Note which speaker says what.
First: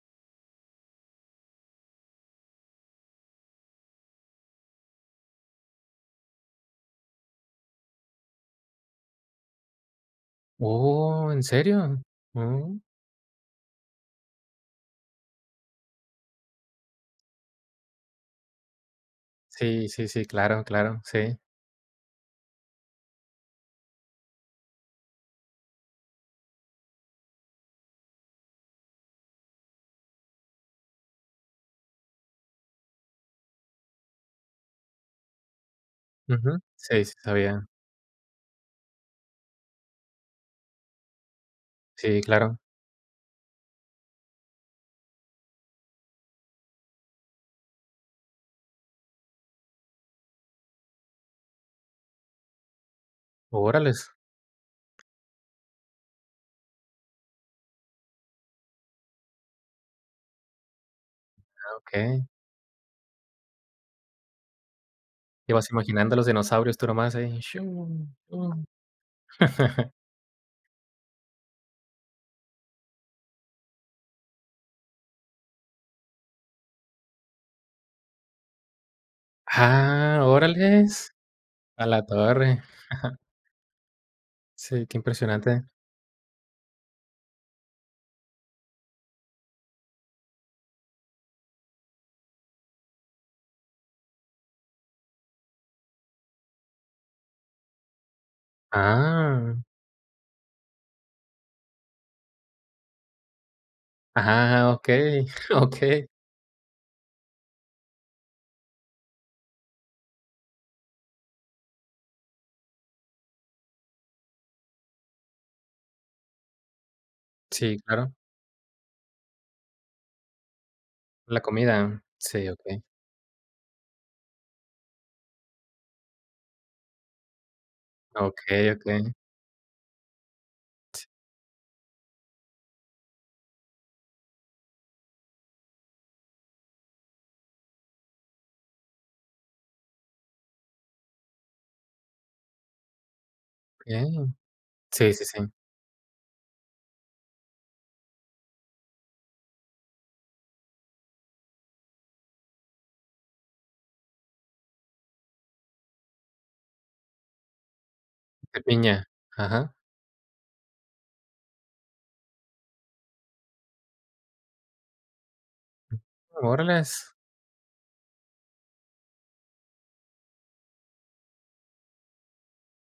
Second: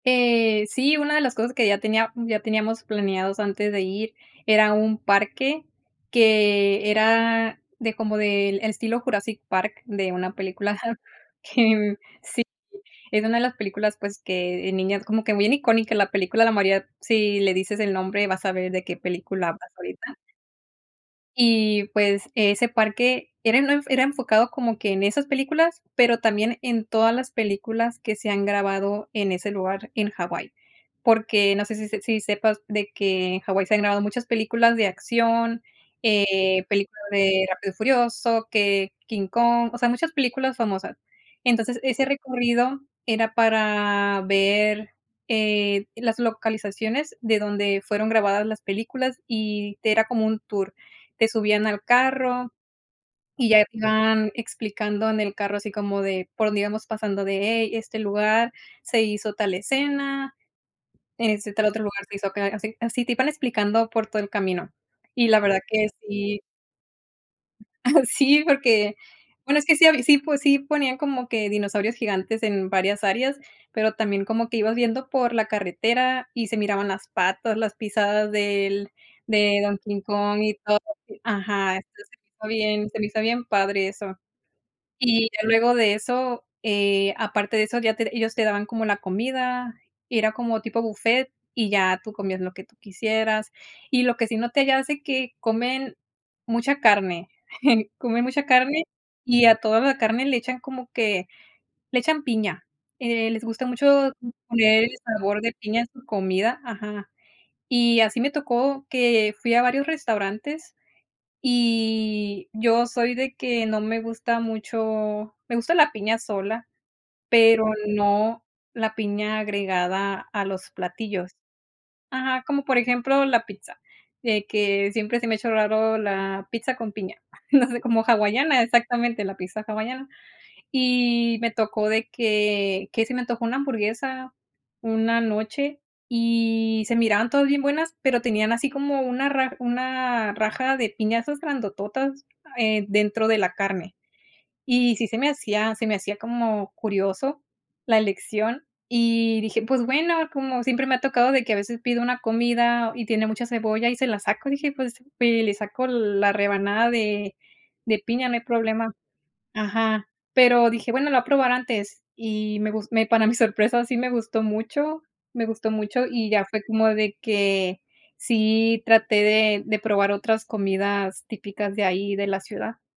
Speaker 1: Eh, sí, una de las cosas que ya tenía ya teníamos planeados antes de ir era un parque, que era de como del estilo Jurassic Park, de una película ajá,
Speaker 2: Oh, ¿en
Speaker 1: que, mm
Speaker 2: serio?
Speaker 1: sí,
Speaker 2: Mm.
Speaker 1: es una de las películas, pues, que de niñas, como que bien icónica, la película de la María si le dices el nombre, va a saber de qué película hablas
Speaker 2: Sí, sí,
Speaker 1: ahorita.
Speaker 2: sí. Claro, claro. Sí.
Speaker 1: Y, pues, ese parque era no era enfocado como que en esas películas, pero también en todas las películas que se han grabado en ese lugar en Hawái, porque, no sé si si si sepas de que en Hawái se han grabado muchas películas de acción,
Speaker 2: Ujú.
Speaker 1: eh, películas
Speaker 2: Sí, sí, está
Speaker 1: de
Speaker 2: bien.
Speaker 1: Rápido y furioso, que King Kong, o sea, muchas películas famosas. Entonces, ese
Speaker 2: Sí, claro.
Speaker 1: recorrido era para ver, eh, las localizaciones de donde fueron grabadas las películas, y era como un tour, te subían al carro, y ya
Speaker 2: Órales.
Speaker 1: iban explicando en el carro, así como de por dónde íbamos pasando, de: "Hey, este lugar se hizo tal escena, en este tal
Speaker 2: Ah,
Speaker 1: otro lugar, se
Speaker 2: okey.
Speaker 1: hizo acá". Así así te iban explicando por todo el camino. Y la
Speaker 2: Y
Speaker 1: verdad
Speaker 2: vas
Speaker 1: que
Speaker 2: imaginando a los
Speaker 1: sí
Speaker 2: dinosaurios, tú nomás ahí:
Speaker 1: Ajá
Speaker 2: "chu,
Speaker 1: sí,
Speaker 2: uh".
Speaker 1: porque, bueno, es que sí hab sí po sí ponían, como que dinosaurios gigantes en varias áreas, pero también como que ibas viendo por la carretera y se miraban las patas, las pisadas del de don King
Speaker 2: ¡Ah!
Speaker 1: Kong y todo
Speaker 2: Órales.
Speaker 1: así ajá.
Speaker 2: A la
Speaker 1: Entonces me fue
Speaker 2: torre.
Speaker 1: bien, se me hizo bien padre eso.
Speaker 2: Sí, qué
Speaker 1: Y ya
Speaker 2: impresionante.
Speaker 1: luego de eso, eh, aparte de eso, ya te ellos te daban como la comida, era como tipo buffet, y ya tú comías lo que tú quisieras. Y lo que sí noté ya hace, que comen mucha carne, comen mucha carne, y a
Speaker 2: ¡Ah!
Speaker 1: toda la carne le echan como que le echan piña, eh, les gusta mucho
Speaker 2: Ah,
Speaker 1: poner el
Speaker 2: okey,
Speaker 1: sabor de piña en su
Speaker 2: okey.
Speaker 1: comida ajá. Y así me tocó que fui a varios restaurantes, y yo soy de que no me gusta mucho me gusta la piña sola, pero
Speaker 2: Sí, claro.
Speaker 1: no la piña agregada a los platillos.
Speaker 2: La comida.
Speaker 1: Ajá,
Speaker 2: Sí,
Speaker 1: como por
Speaker 2: okey.
Speaker 1: ejemplo la pizza, de que siempre se me ha hecho raro la pizza con piña, no sé, como hawaiana,
Speaker 2: Okey, okey.
Speaker 1: exactamente, la pizza hawaiana. Y, me tocó de que que se me antojó una hamburguesa una noche, y se miraban todas bien buenas, pero tenían así como una ra una raja de piñazas grandototas, eh, dentro de la carne.
Speaker 2: Okey.
Speaker 1: Y sí
Speaker 2: Sí,
Speaker 1: se
Speaker 2: sí,
Speaker 1: me
Speaker 2: sí.
Speaker 1: hacía se me hacía como curioso la elección, y dije, pues, bueno como siempre me ha tocado de que a veces pido una comida, y tiene mucha cebolla y se la saco, dije: "Pues, eh, le saco la rebanada de de piña, no hay
Speaker 2: De
Speaker 1: problema".
Speaker 2: piña. Ajá.
Speaker 1: Ajá, pero dije: "Bueno, lo voy a probar antes", y me gus me para mi sorpresa, sí me gustó mucho me gustó mucho, y ya fue como
Speaker 2: Órales.
Speaker 1: de que sí traté de de probar otras comidas típicas de ahí, de la ciudad.